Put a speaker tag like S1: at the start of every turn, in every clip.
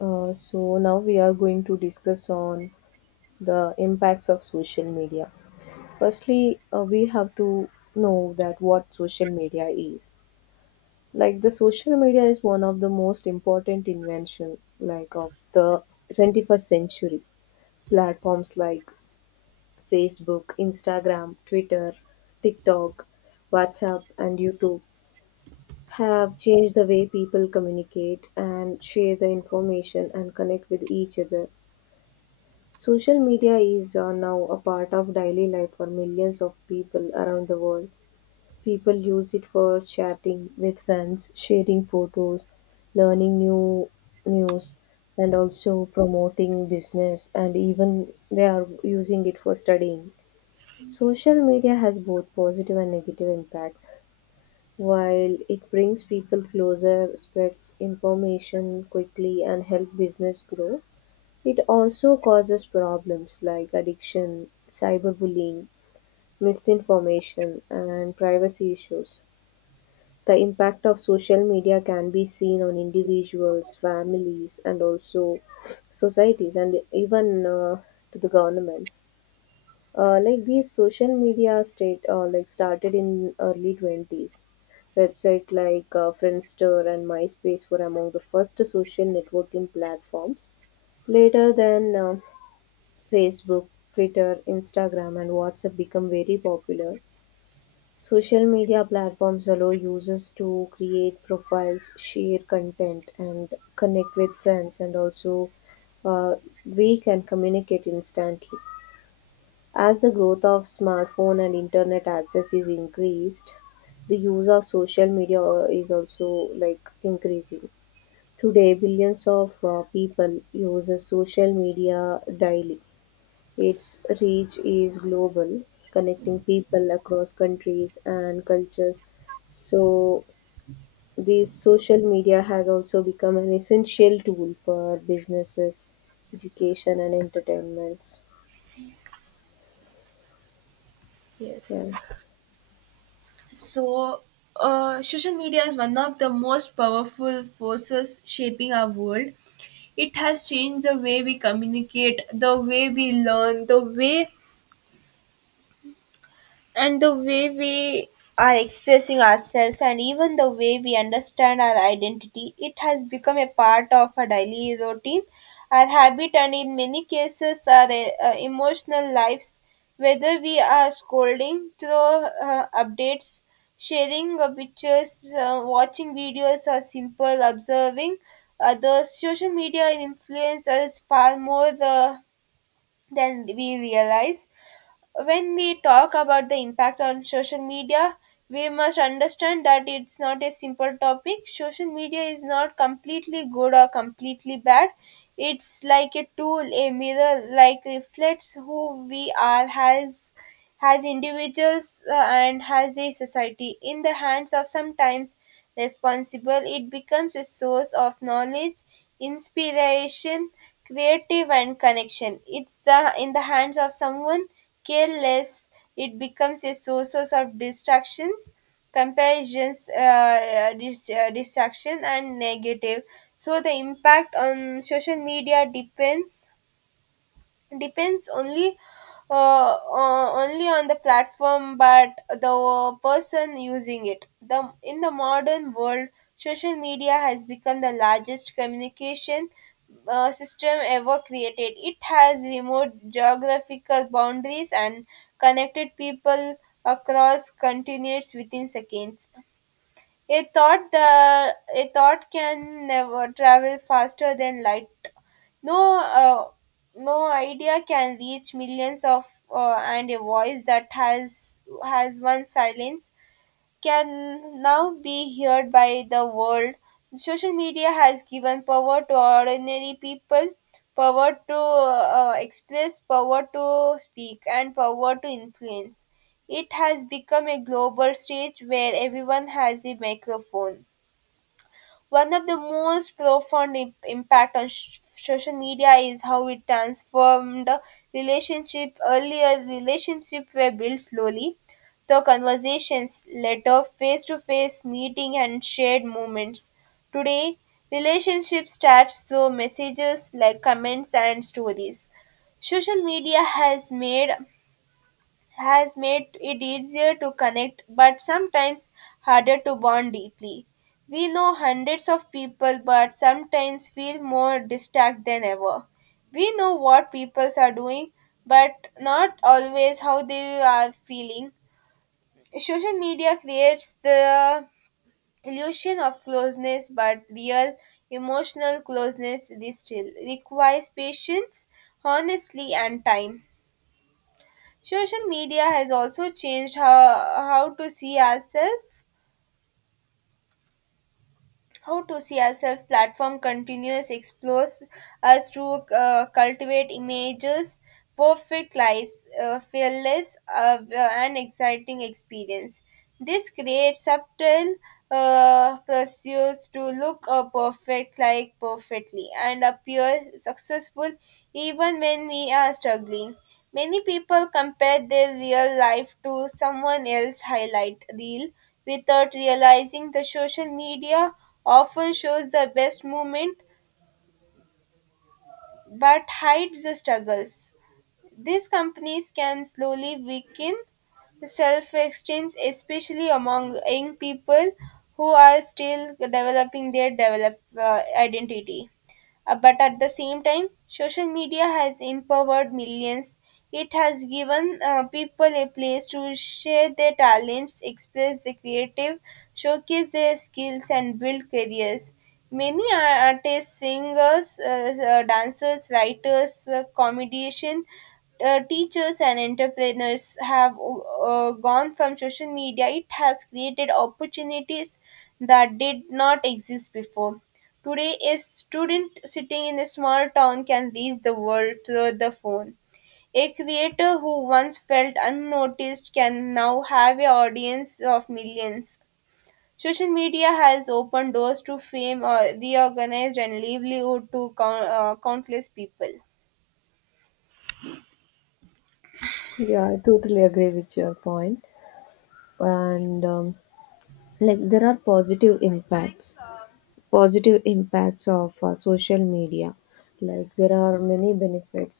S1: So now we are going to discuss on the impacts of social media. Firstly, we have to know that what social media is. Like the social media is one of the most important invention like of the 21st century. Platforms like Facebook, Instagram, Twitter, TikTok, WhatsApp and YouTube have changed the way people communicate and share the information and connect with each other. Social media is now a part of daily life for millions of people around the world. People use it for chatting with friends, sharing photos, learning new news, and also promoting business, and even they are using it for studying. Social media has both positive and negative impacts. While it brings people closer, spreads information quickly, and help business grow, it also causes problems like addiction, cyberbullying, misinformation, and privacy issues. The impact of social media can be seen on individuals, families, and also societies, and even to the governments. Like these social media state like started in early 20s. Website like Friendster and MySpace were among the first social networking platforms. Later, then Facebook, Twitter, Instagram, and WhatsApp become very popular. Social media platforms allow users to create profiles, share content, and connect with friends, and also uh, we can communicate instantly. As the growth of smartphone and internet access is increased, the use of social media is also like increasing. Today, billions of people uses social media daily, its reach is global, connecting people across countries and cultures. So, this social media has also become an essential tool for businesses, education, and entertainments.
S2: Yes.
S1: Yeah.
S2: So social media is one of the most powerful forces shaping our world. It has changed the way we communicate, the way we learn, the way and the way we are expressing ourselves, and even the way we understand our identity. It has become a part of our daily routine, our habit, and in many cases our emotional lives. Whether we are scrolling through updates, sharing pictures, watching videos, or simple observing others, social media influence us far more than we realize. When we talk about the impact on social media, we must understand that it's not a simple topic. Social media is not completely good or completely bad. It's like a tool, a mirror, like reflects who we are, has individuals and has a society. In the hands of sometimes responsible, it becomes a source of knowledge, inspiration, creative, and connection. It's the in the hands of someone careless, it becomes a source of distractions, comparisons, distraction, and negative. So the impact on social media depends only only on the platform but the person using it. The in the modern world, social media has become the largest communication system ever created. It has removed geographical boundaries and connected people across continents within seconds. A thought can never travel faster than light. No uh, no idea can reach millions of and a voice that has once silence can now be heard by the world. Social media has given power to ordinary people, power to express, power to speak, and power to influence. It has become a global stage where everyone has a microphone. One of the most profound impact on social media is how it transformed relationship. Earlier, relationship were built slowly through conversations, letter, face-to-face meeting, and shared moments. Today, relationship starts through messages like comments and stories. Social media has made it easier to connect but sometimes harder to bond deeply. We know hundreds of people but sometimes feel more distant than ever. We know what people are doing but not always how they are feeling. Social media creates the illusion of closeness, but real emotional closeness this still requires patience, honesty, and time. Social media has also changed how to see ourselves. How to see ourselves platform continues explores us to cultivate images, perfect lives, fearless and exciting experience. This creates subtle pursuits to look perfect, like perfectly, and appear successful even when we are struggling. Many people compare their real life to someone else's highlight reel without realizing the social media often shows the best moment but hides the struggles. These companies can slowly weaken self exchange, especially among young people who are still developing their identity. But at the same time, social media has empowered millions. It has given people a place to share their talents, express their creative, showcase their skills, and build careers. Many artists, singers, dancers, writers, comedian, teachers, and entrepreneurs have gone from social media. It has created opportunities that did not exist before. Today, a student sitting in a small town can reach the world through the phone. A creator who once felt unnoticed can now have an audience of millions. Social media has opened doors to fame, reorganized, and livelihood to countless people.
S1: Yeah, I totally agree with your point. And like there are positive impacts. Positive impacts of social media, like there are many benefits.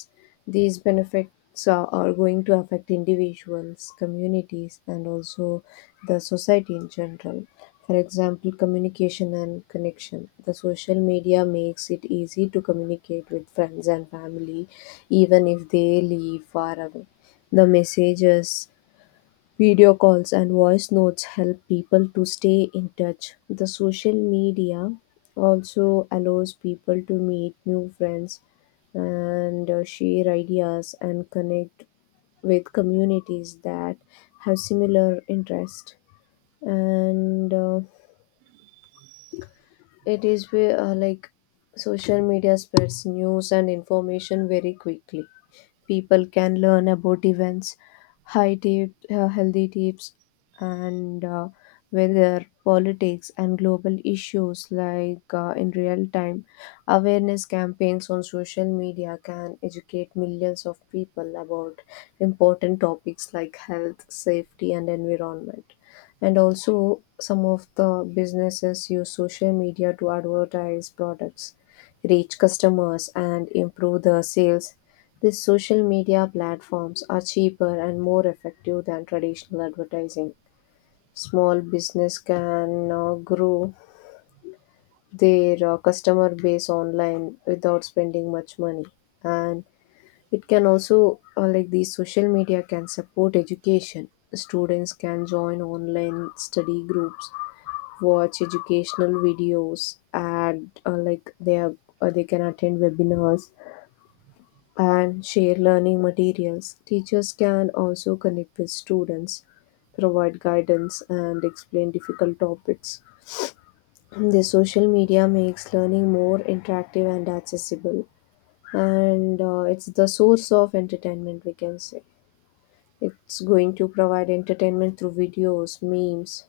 S1: These benefits are going to affect individuals, communities and also the society in general. For example, communication and connection, the social media makes it easy to communicate with friends and family even if they live far away. The messages, video calls and voice notes help people to stay in touch. The social media also allows people to meet new friends and share ideas and connect with communities that have similar interests. And it is where like social media spreads news and information very quickly. People can learn about events, healthy tips, and weather, politics, and global issues like in real time. Awareness campaigns on social media can educate millions of people about important topics like health, safety, and environment. And also, some of the businesses use social media to advertise products, reach customers, and improve the sales. These social media platforms are cheaper and more effective than traditional advertising. Small business can grow their customer base online without spending much money, and it can also like these social media can support education. Students can join online study groups, watch educational videos, and they can attend webinars and share learning materials. Teachers can also connect with students, provide guidance, and explain difficult topics. The social media makes learning more interactive and accessible, and it's the source of entertainment, we can say. It's going to provide entertainment through videos, memes,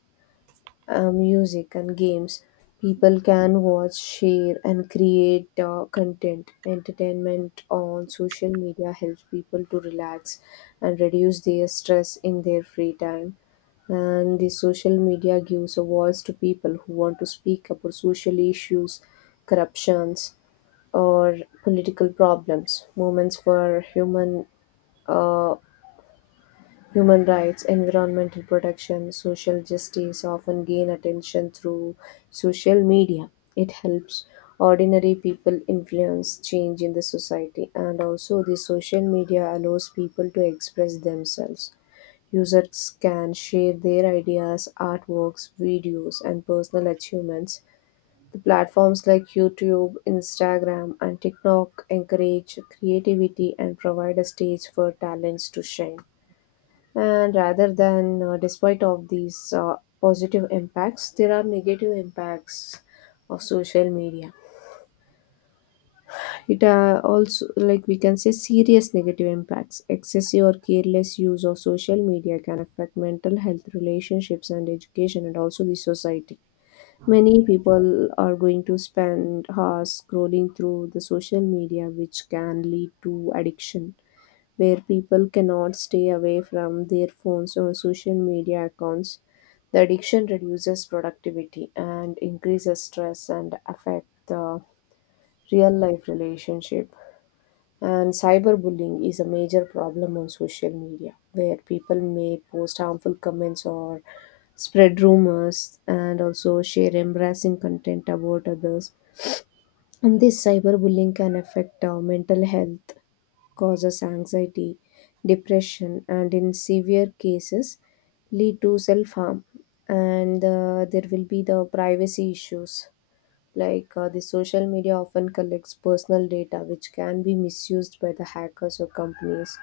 S1: music and games. People can watch, share and create content. Entertainment on social media helps people to relax and reduce their stress in their free time, and the social media gives a voice to people who want to speak about social issues, corruptions or political problems. Moments for uh, human rights, environmental protection, social justice often gain attention through social media. It helps ordinary people influence change in the society, and also the social media allows people to express themselves. Users can share their ideas, artworks, videos, and personal achievements. The platforms like YouTube, Instagram, and TikTok encourage creativity and provide a stage for talents to shine. And rather than despite of these positive impacts, there are negative impacts of social media. It also, like we can say, serious negative impacts. Excessive or careless use of social media can affect mental health, relationships and education, and also the society. Many people are going to spend hours scrolling through the social media, which can lead to addiction where people cannot stay away from their phones or social media accounts. The addiction reduces productivity and increases stress and affect the real life relationship. And cyberbullying is a major problem on social media, where people may post harmful comments or spread rumors and also share embarrassing content about others. And this cyberbullying can affect mental health, causes anxiety, depression, and in severe cases, lead to self harm. And there will be the privacy issues, like the social media often collects personal data which can be misused by the hackers or companies.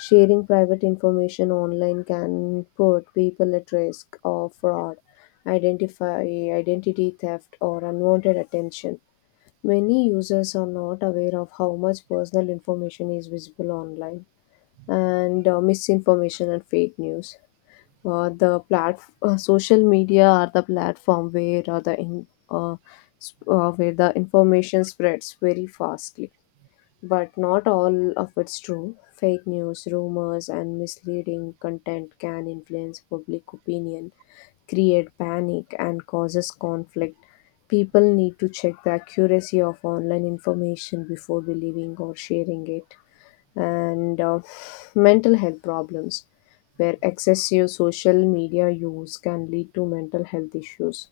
S1: Sharing private information online can put people at risk of fraud, identify identity theft, or unwanted attention. Many users are not aware of how much personal information is visible online, and misinformation and fake news. Social media are the platform where where the information spreads very fastly, but not all of it's true. Fake news, rumors, and misleading content can influence public opinion, create panic, and causes conflict. People need to check the accuracy of online information before believing or sharing it, and mental health problems, where excessive social media use can lead to mental health issues.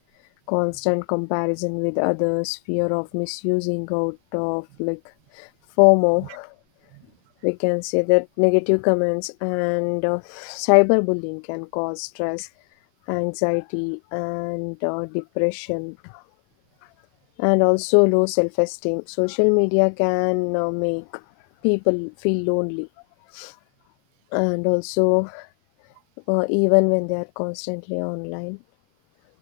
S1: Constant comparison with others, fear of misusing out, of like FOMO, we can say, that negative comments and cyberbullying can cause stress, anxiety, and depression, and also low self esteem. Social media can make people feel lonely and also even when they are constantly online.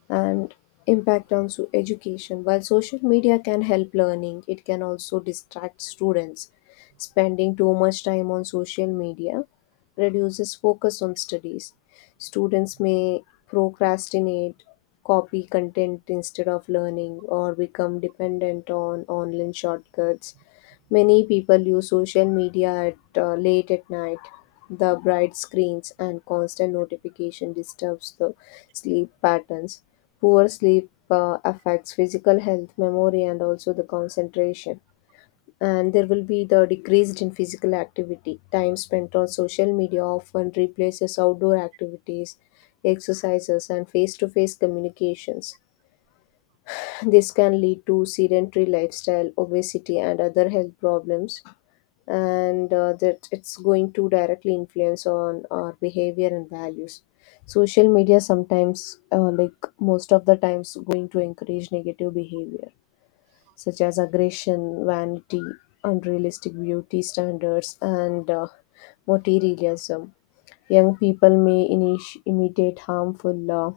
S1: And impact on so education. While social media can help learning, it can also distract students. Spending too much time on social media reduces focus on studies. Students may procrastinate, copy content instead of learning, or become dependent on online shortcuts. Many people use social media at late at night. The bright screens and constant notification disturbs the sleep patterns. Poor sleep affects physical health, memory, and also the concentration. And there will be the decreased in physical activity. Time spent on social media often replaces outdoor activities, exercises, and face to face communications. This can lead to sedentary lifestyle, obesity, and other health problems. And that it's going to directly influence on our behavior and values. Social media sometimes like most of the times going to encourage negative behavior such as aggression, vanity, unrealistic beauty standards and materialism. Young people may imitate harmful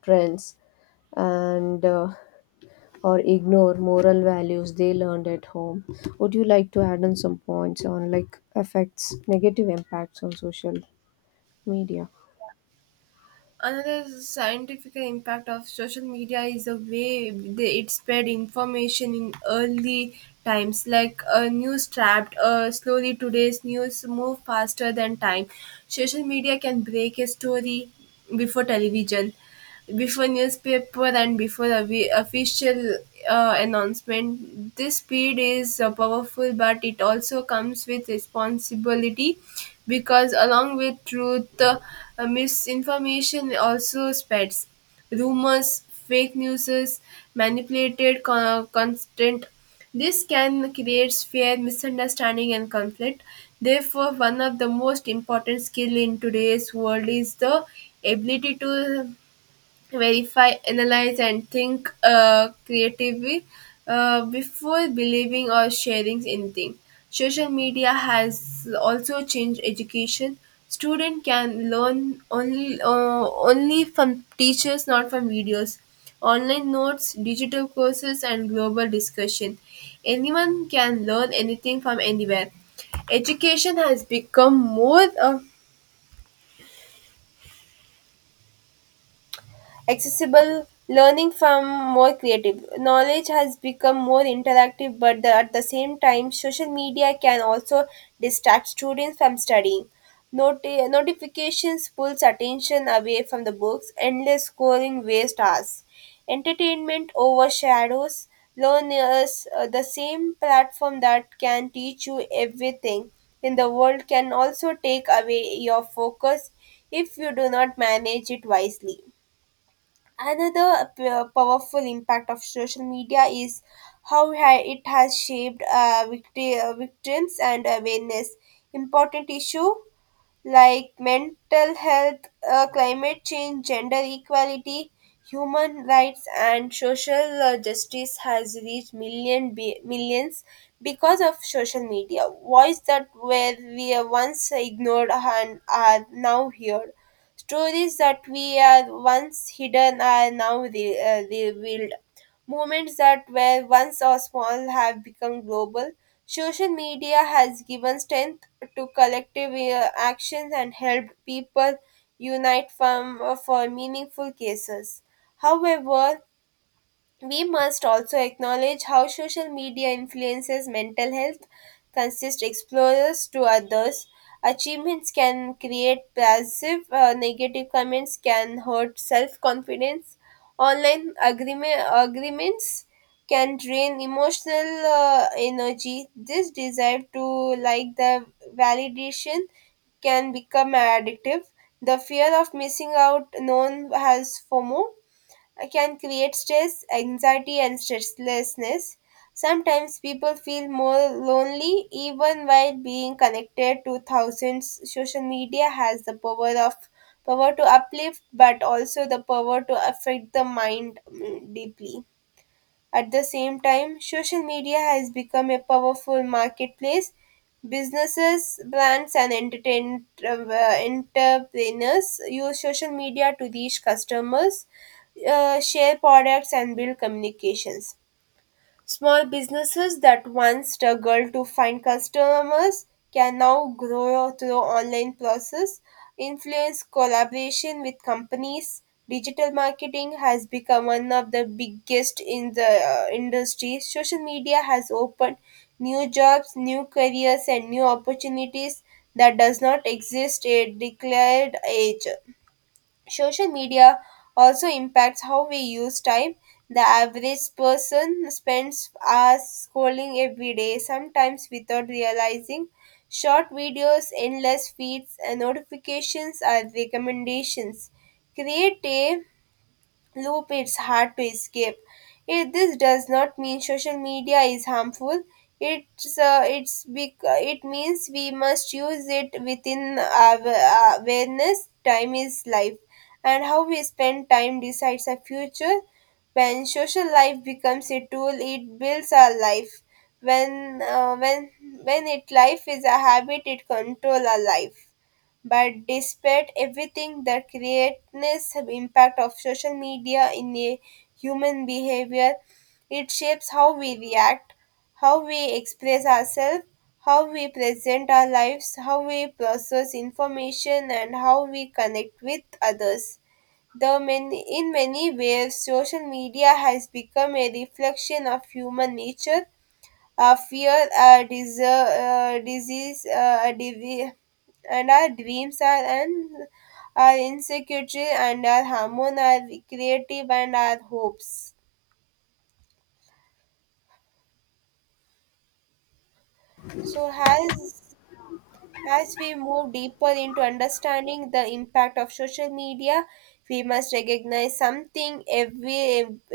S1: trends, and or ignore moral values they learned at home. Would you like to add on some points on like effects, negative impacts on social media?
S2: Another scientific impact of social media is the way they, it spread information in early times, like a news trapped slowly. Today's news move faster than time. Social media can break a story before television. Before newspaper and before the official announcement, this speed is powerful, but it also comes with responsibility because, along with truth, misinformation also spreads. Rumors, fake news, manipulated content, this can create fear, misunderstanding, and conflict. Therefore, one of the most important skill in today's world is the ability to verify, analyze, and think creatively before believing or sharing anything. Social media has also changed education. Student can learn only only from teachers, not from videos. Online notes, digital courses, and global discussion. Anyone can learn anything from anywhere. Education has become more of accessible learning from more creative knowledge. Has become more interactive but the, at the same time social media can also distract students from studying. Noti- notifications pulls attention away from the books, endless scrolling waste hours, entertainment overshadows learners. Uh, the same platform that can teach you everything in the world can also take away your focus if you do not manage it wisely. Another powerful impact of social media is how it has shaped victims and awareness. Important issue like mental health, climate change, gender equality, human rights, and social justice has reached millions because of social media. Voices that were we once ignored and are now heard. Stories that we are once hidden are now revealed. Movements that were once so small have become global. Social media has given strength to collective actions and helped people unite for meaningful cases. However, we must also acknowledge how social media influences mental health, consist explorers to others. Achievements can create passive, negative comments can hurt self confidence. Online agreement, agreements can drain emotional energy. This desire to like the validation can become addictive. The fear of missing out known as FOMO can create stress, anxiety, and stresslessness. Sometimes people feel more lonely even while being connected to thousands. Social media has the power to uplift but also the power to affect the mind deeply. At the same time, social media has become a powerful marketplace. Businesses, brands, and entrepreneurs use social media to reach customers, share products, and build communications. Small businesses that once struggled to find customers can now grow through online process, influence collaboration with companies. Digital marketing has become one of the biggest in the industry. Social media has opened new jobs, new careers, and new opportunities that does not exist at declared age. Social media also impacts how we use time. The average person spends hours scrolling every day, sometimes without realizing. Short videos, endless feeds, and notifications are recommendations. Create a loop it's hard to escape. It, this does not mean social media is harmful. It means we must use it within our awareness. Time is life, and how we spend time decides our future. When social life becomes a tool, it builds our life. When uh, when when it life is a habit, it control our life. But despite everything, the creatinous impact of social media in a human behavior, it shapes how we react, how we express ourselves, how we present our lives, how we process information, and how we connect with others. In many ways, social media has become a reflection of human nature, a fear, a desire, a disease, and our dreams are and our insecurity and our hormone are creative and our hopes. So as we move deeper into understanding the impact of social media, we must recognize something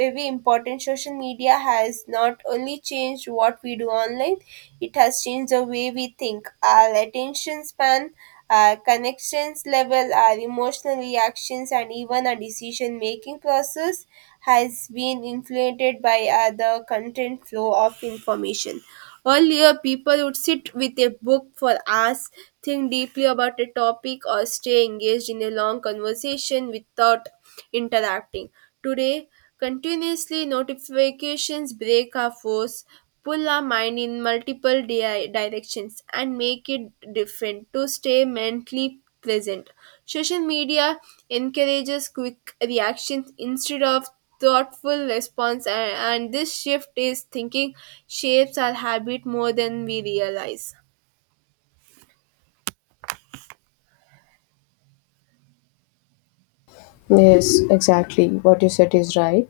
S2: every important. Social media has not only changed what we do online, it has changed the way we think, our attention span, our connections level, our emotional reactions, and even our decision making process has been influenced by the content flow of information. Earlier, people would sit with a book for hours, think deeply about a topic, or stay engaged in a long conversation without interacting. Today, continuously notifications break our force, pull our mind in multiple directions, and make it different to stay mentally pleasant. Social media encourages quick reactions instead of thoughtful response and this shift is thinking shapes our habit more than we realize.
S1: Yes, exactly. What you said is right.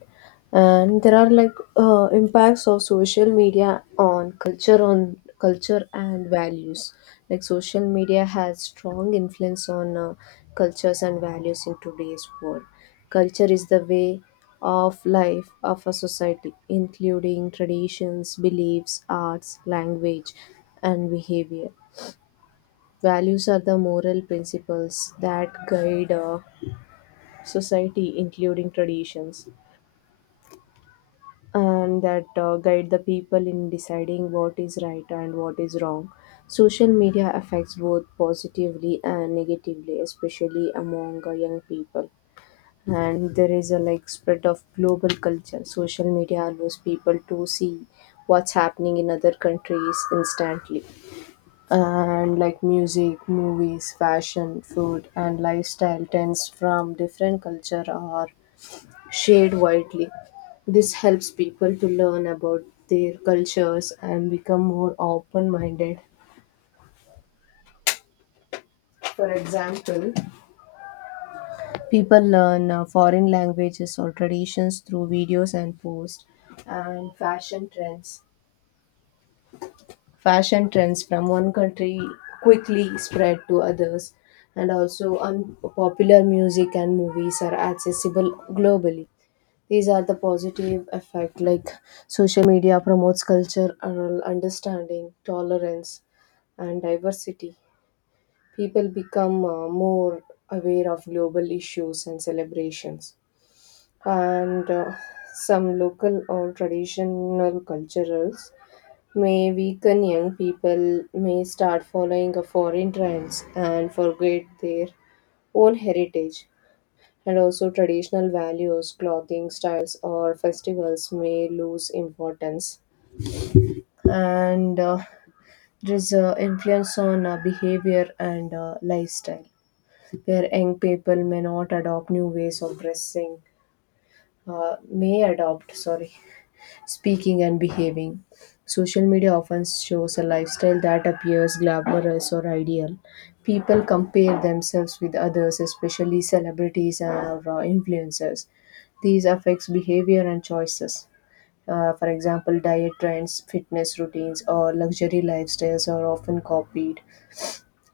S1: And there are like impacts of social media on culture and values. Like social media has strong influence on cultures and values in today's world. Culture is the way of life of a society, including traditions, beliefs, arts, language, and behavior. Values are the moral principles that guide society, including traditions, and that guide the people in deciding what is right and what is wrong. Social media affects both positively and negatively, especially among young people. And there is a like spread of global culture. Social media allows people to see what's happening in other countries instantly. And like music, movies, fashion, food, and lifestyle trends from different culture are shared widely. This helps people to learn about their cultures and become more open minded. For example, people learn foreign languages or traditions through videos and posts and fashion trends. Fashion trends from one country quickly spread to others, and also unpopular music and movies are accessible globally. These are the positive effect, like social media promotes cultural understanding, tolerance and diversity. People become more aware of global issues and celebrations. And some local or traditional cultures may weaken. Young people may start following a foreign trends and forget their own heritage, and also, traditional values, clothing styles, or festivals may lose importance. And there's influence on behavior and lifestyle, where young people may not adopt new ways of dressing, may adopt, sorry, speaking, and behaving. Social media often shows a lifestyle that appears glamorous or ideal. People compare themselves with others, especially celebrities or influencers. These affects behavior and choices. For example, diet trends, fitness routines, or luxury lifestyles are often copied,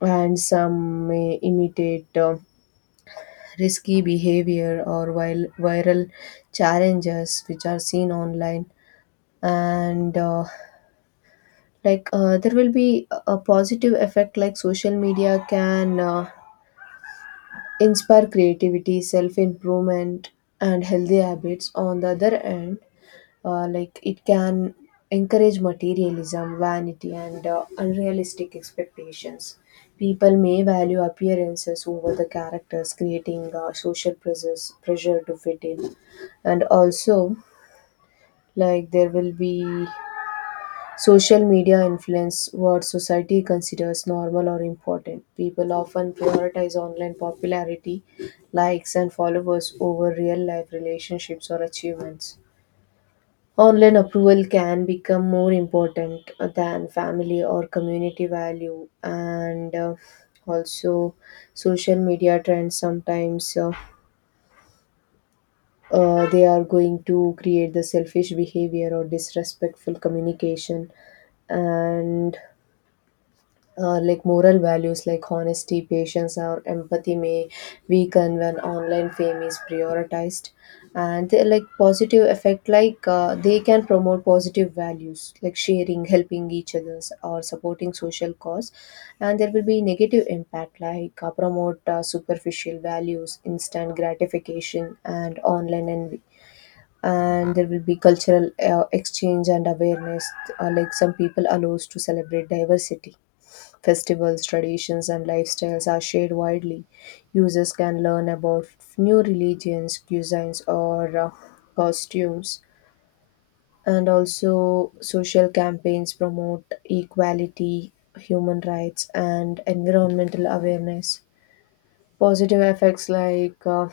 S1: and some may imitate risky behavior or viral challenges which are seen online. And there will be a positive effect like social media can inspire creativity, self improvement, and healthy habits. On the other end, like it can encourage materialism, vanity, and unrealistic expectations. People may value appearances over the characters, creating social pressure to fit in. And also, like there will be social media influence what society considers normal or important. People often prioritize online popularity, likes, and followers over real life relationships or achievements. Online approval can become more important than family or community value, and also social media trends sometimes. They are going to create the selfish behavior or disrespectful communication. And like moral values like honesty, patience, or empathy may weaken when online fame is prioritized. And they like positive effect, like they can promote positive values like sharing, helping each others, or supporting social cause. And there will be negative impact like promote superficial values, instant gratification, and online envy. And there will be cultural exchange and awareness. Like some people allows to celebrate diversity. Festivals, traditions, and lifestyles are shared widely. Users can learn about new religions, cuisines, or costumes. And also, social campaigns promote equality, human rights, and environmental awareness. Positive effects like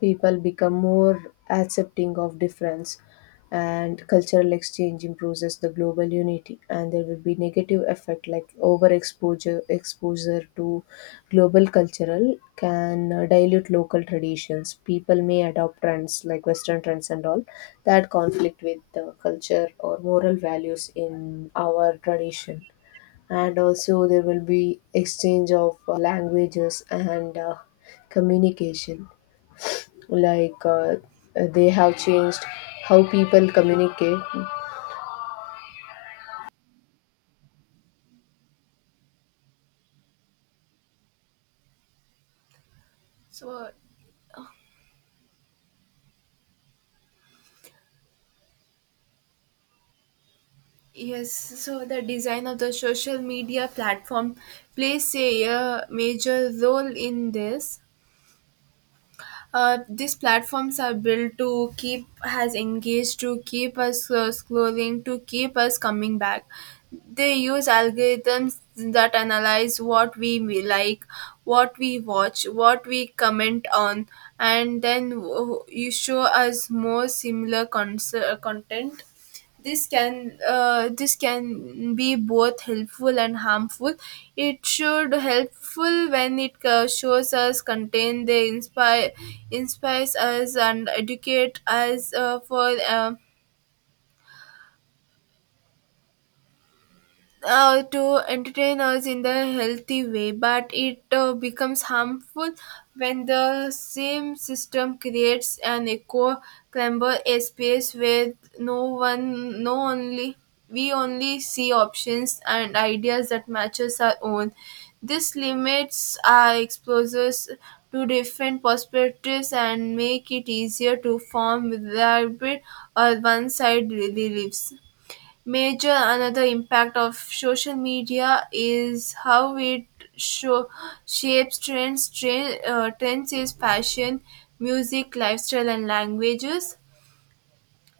S1: people become more accepting of difference, and cultural exchange improves the global unity. And there will be negative effect like overexposure exposure to global cultural can dilute local traditions. People may adopt trends like western trends and all that conflict with the culture or moral values in our tradition. And also, there will be exchange of languages and communication. like uh, they have changed how people communicate.
S2: So yes, so the design of the social media platform plays a major role in this. These platforms are built to keep us engaged, to keep us scrolling, to keep us coming back. They use algorithms that analyze what we like, what we watch, what we comment on, and then you show us more similar content. This can this can be both helpful and harmful. It should helpful when it shows us contain they inspires us and educate us for to entertain us in the healthy way, but it becomes harmful when the same system creates an echo chamber, a space where no one, no only we only see options and ideas that matches our own. This limits our exposures to different perspectives and make it easier to form elaborate or one-sided beliefs. Major another impact of social media is how it show, shapes trends. Trends is fashion, music, lifestyle, and languages,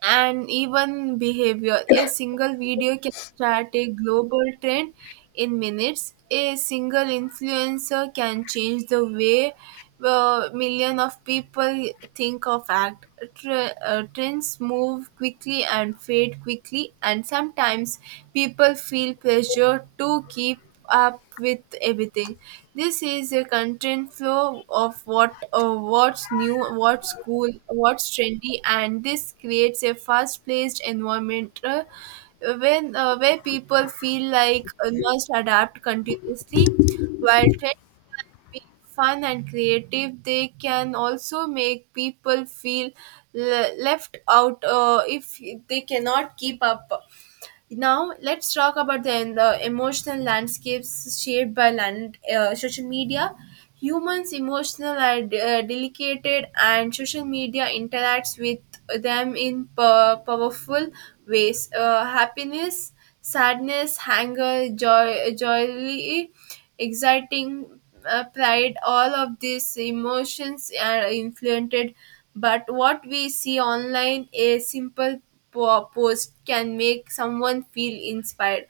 S2: and even behavior. A single video can start a global trend in minutes. A single influencer can change the way million of people think of act. Tre- trends move quickly and fade quickly, and sometimes people feel pressure to keep up with everything. This is a content flow of what's new, what's cool, what's trendy, and this creates a fast-paced environment when where people feel like must adapt continuously. While trends be fun and creative, they can also make people feel left out if they cannot keep up. Now let's talk about the emotional landscapes shaped by social media. Humans' emotional are delicate, and social media interacts with them in powerful ways. Happiness, sadness, anger, joy, exciting pride, all of these emotions are influenced but what we see online. A simple post can make someone feel inspired,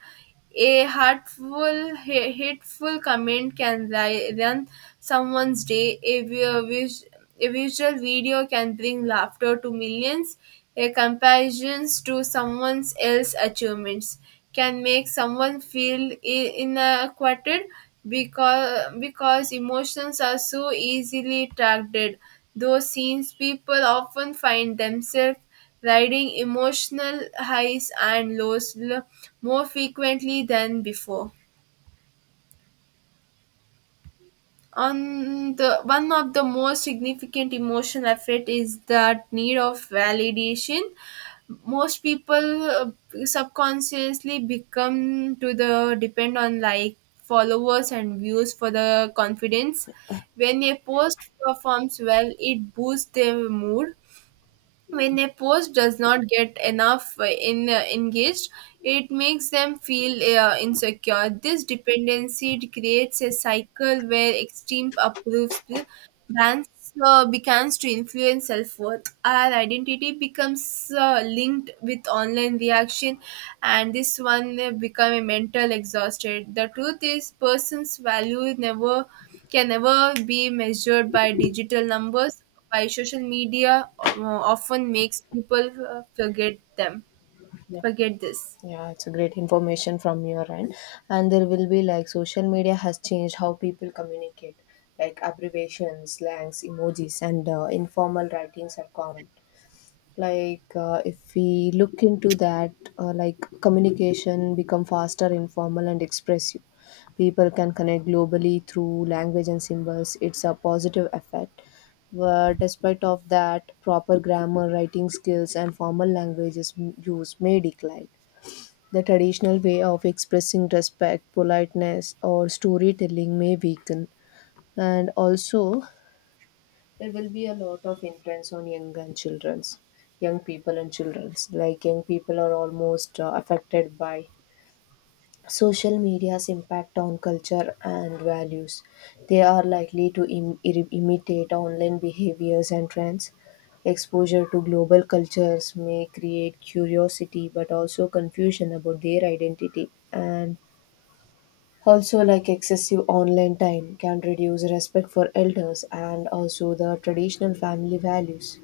S2: a hateful comment can run someone's day, a visual video can bring laughter to millions, a comparisons to someone else's achievements can make someone feel inadequate, because emotions are so easily tracked. Those scenes, people often find themselves riding emotional highs and lows more frequently than before. On the One of the most significant emotional effect is that need of validation. Most people subconsciously become to the depend on like followers and views for the confidence. When a post performs well it boosts their mood. When a post does not get enough in engaged, it makes them feel insecure. This dependency creates a cycle where extreme approves brands begins to influence self-worth. Our identity becomes linked with online reaction, and this one become a mental exhausted. The truth is person's value never can never be measured by digital numbers. By social media often makes people forget them,
S1: Yeah.
S2: forget this.
S1: Yeah, it's a great information from your end. And there will be like social media has changed how people communicate, like abbreviations, slangs, emojis, and informal writings are common. If we look into that, like communication become faster, informal, and expressive. People can connect globally through language and symbols. It's a positive effect, but despite of that, proper grammar, writing skills, and formal languages m- use may decline. The traditional way of expressing respect, politeness, or storytelling may weaken. And also, there will be a lot of influence on young and children's, young people and children's. Like young people are almost affected by social media's impact on culture and values. They are likely to imitate online behaviors and trends. Exposure to global cultures may create curiosity but also confusion about their identity. And also, like excessive online time can reduce respect for elders and also the traditional family values.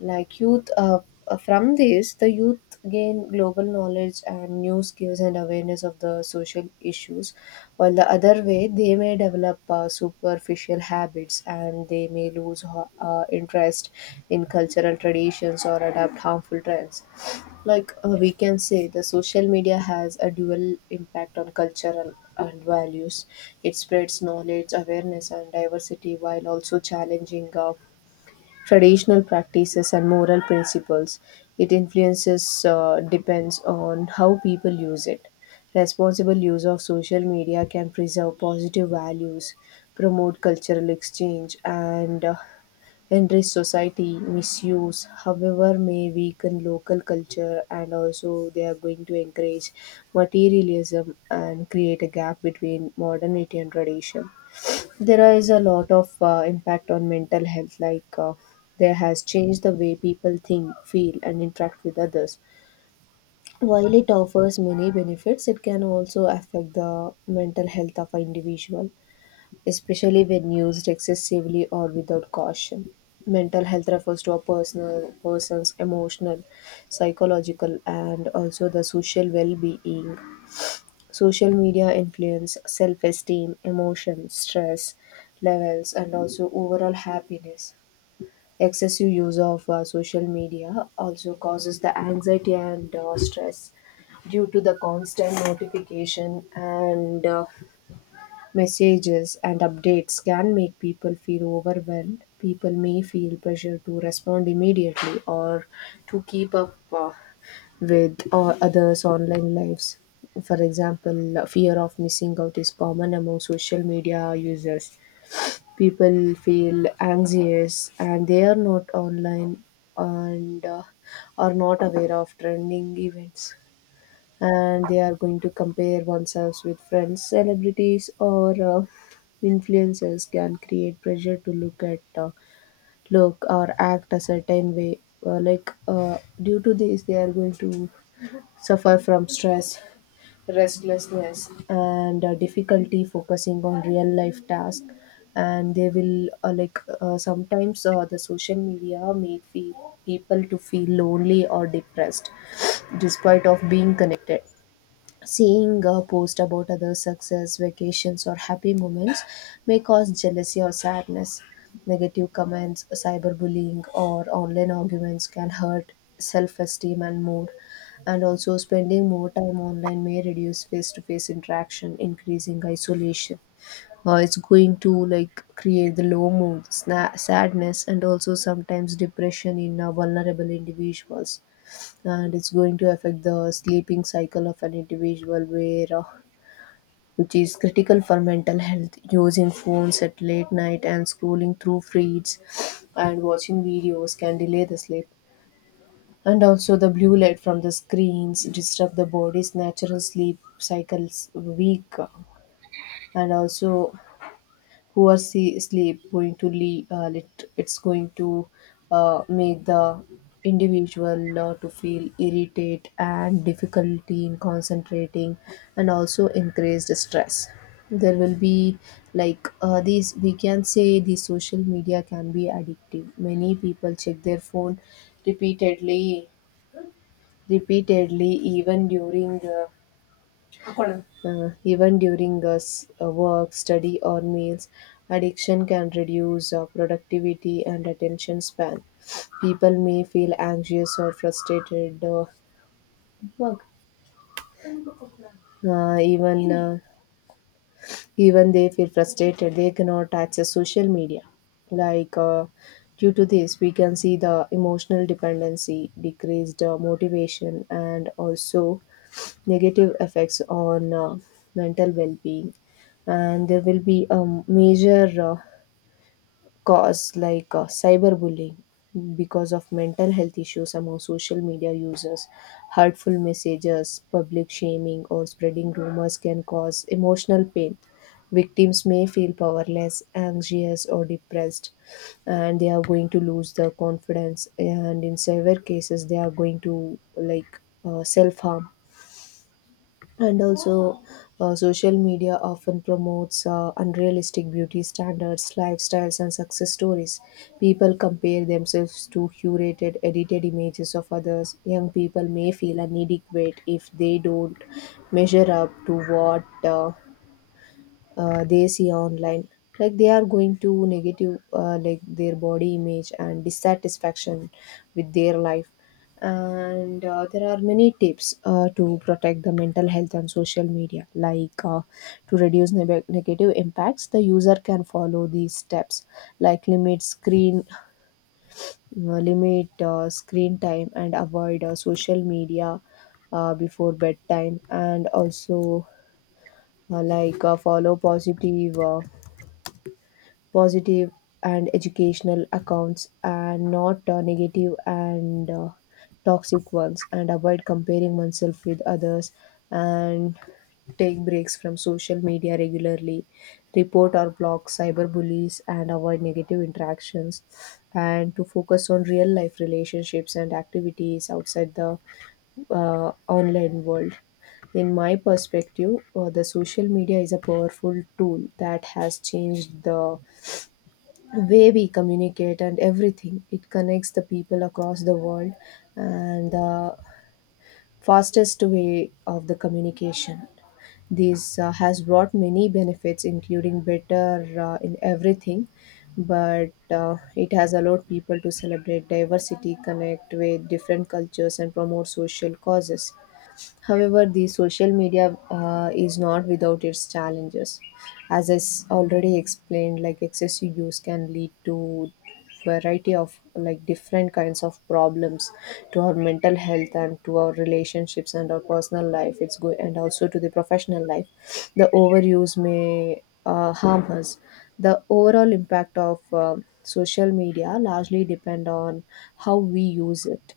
S1: Like youth uh, uh, from this the youth gain global knowledge and new skills and awareness of the social issues, while the other way they may develop superficial habits and they may lose interest in cultural traditions or adapt harmful trends. We can say the social media has a dual impact on cultural and values. It spreads knowledge, awareness, and diversity while also challenging traditional practices and moral principles. It influences depends on how people use it. Responsible use of social media can preserve positive values, promote cultural exchange, and enrich society. Misuse, however, may weaken local culture, and also they are going to encourage materialism and create a gap between modernity and tradition. There is a lot of impact on mental health, there has changed the way people think, feel, and interact with others. While it offers many benefits, it can also affect the mental health of an individual, especially when used excessively or without caution. Mental health refers to a personal person's emotional, psychological, and also the social well-being. Social media influence self esteem, emotion, stress levels, and also overall happiness. Excessive use of social media also causes the anxiety and stress due to the constant notification and messages and updates can make people feel overwhelmed. People may feel pressure to respond immediately or to keep up with others' online lives. For example, fear of missing out is common among social media users. People feel anxious and they are not online and are not aware of trending events, and they are going to compare oneself with friends, celebrities, or influencers can create pressure to look at look or act a certain way. Due to this, they are going to suffer from stress, restlessness, and difficulty focusing on real life tasks. And they will sometimes the social media people to feel lonely or depressed despite of being connected. Seeing a post about others' success, vacations, or happy moments may cause jealousy or sadness. Negative comments, cyberbullying, or online arguments can hurt self esteem and mood. And also, spending more time online may reduce face to face interaction, increasing isolation. It's going to like create the low mood, sadness, and also sometimes depression in vulnerable individuals. And it's going to affect the sleeping cycle of an individual where which is critical for mental health. Using phones at late night and scrolling through feeds and watching videos can delay the sleep. And also, the blue light from the screens disrupt the body's natural sleep cycles weak. And also, who are see sleep going to lead, it's going to make the individual to feel irritate and difficulty in concentrating, and also increased stress. There will be these we can say the social media can be addictive. Many people check their phone repeatedly repeatedly even during ಹಾಕೊಳ್ಳೋಣ. Even during work, study, or meals, addiction can reduce productivity and attention span. People may feel anxious or frustrated. Work. Uh, even uh, Even they feel frustrated. They cannot access social media. Like uh, Due to this, we can see the emotional dependency, decreased motivation, and also negative effects on mental well-being. And there will be a major cause like cyberbullying because of mental health issues among social media users. Hurtful messages, public shaming, or spreading rumors can cause emotional pain. Victims may feel powerless, anxious, or depressed, and they are going to lose their confidence, and in severe cases they are going to like self harm. And also, social media often promotes unrealistic beauty standards, lifestyles, and success stories. People compare themselves to curated, edited images of others. Young people may feel inadequate if they don't measure up to what they see online. Like they are going to negative like their body image and dissatisfaction with their life. And there are many tips to protect the mental health and social media, to reduce negative impacts the user can follow these steps, like limit screen time and avoid social media before bedtime. And also, follow positive and educational accounts, and not negative and toxic ones, and avoid comparing oneself with others, and take breaks from social media regularly, report or block cyberbullies and avoid negative interactions, and to focus on real life relationships and activities outside the online world. In my perspective, the social media is a powerful tool that has changed the way we communicate and everything. It connects the people across the world and the fastest way of the communication. This has brought many benefits including better in everything, but it has allowed people to celebrate diversity, connect with different cultures, and promote social causes. However, the social media is not without its challenges. As I already explained, like excessive use can lead to variety of like different kinds of problems to our mental health and to our relationships and our personal life. It's good, and also to the professional life. The overuse may harm us. The overall impact of social media largely depend on how we use it,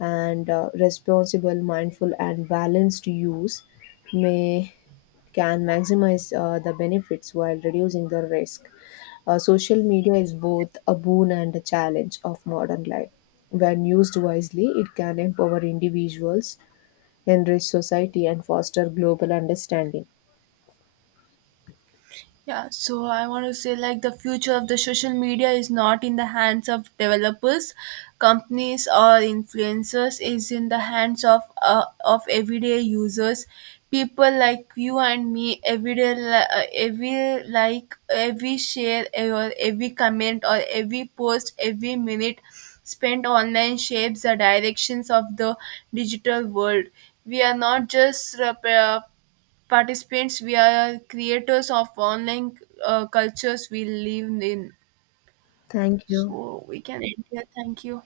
S1: and responsible, mindful, and balanced use may can maximize the benefits while reducing the risk. Social media is both a boon and a challenge of modern life. When used wisely, it can empower individuals, enrich society, and foster global understanding.
S2: Yeah, so I want to say like the future of the social media is not in the hands of developers, companies, or influencers, is in the hands of everyday users, people like you and me. Every like every share, or every comment, or every post, every minute spent online shapes the directions of the digital world. We are not just participants, we are creators of online cultures we live in.
S1: Thank you.
S2: So we can end here, thank you.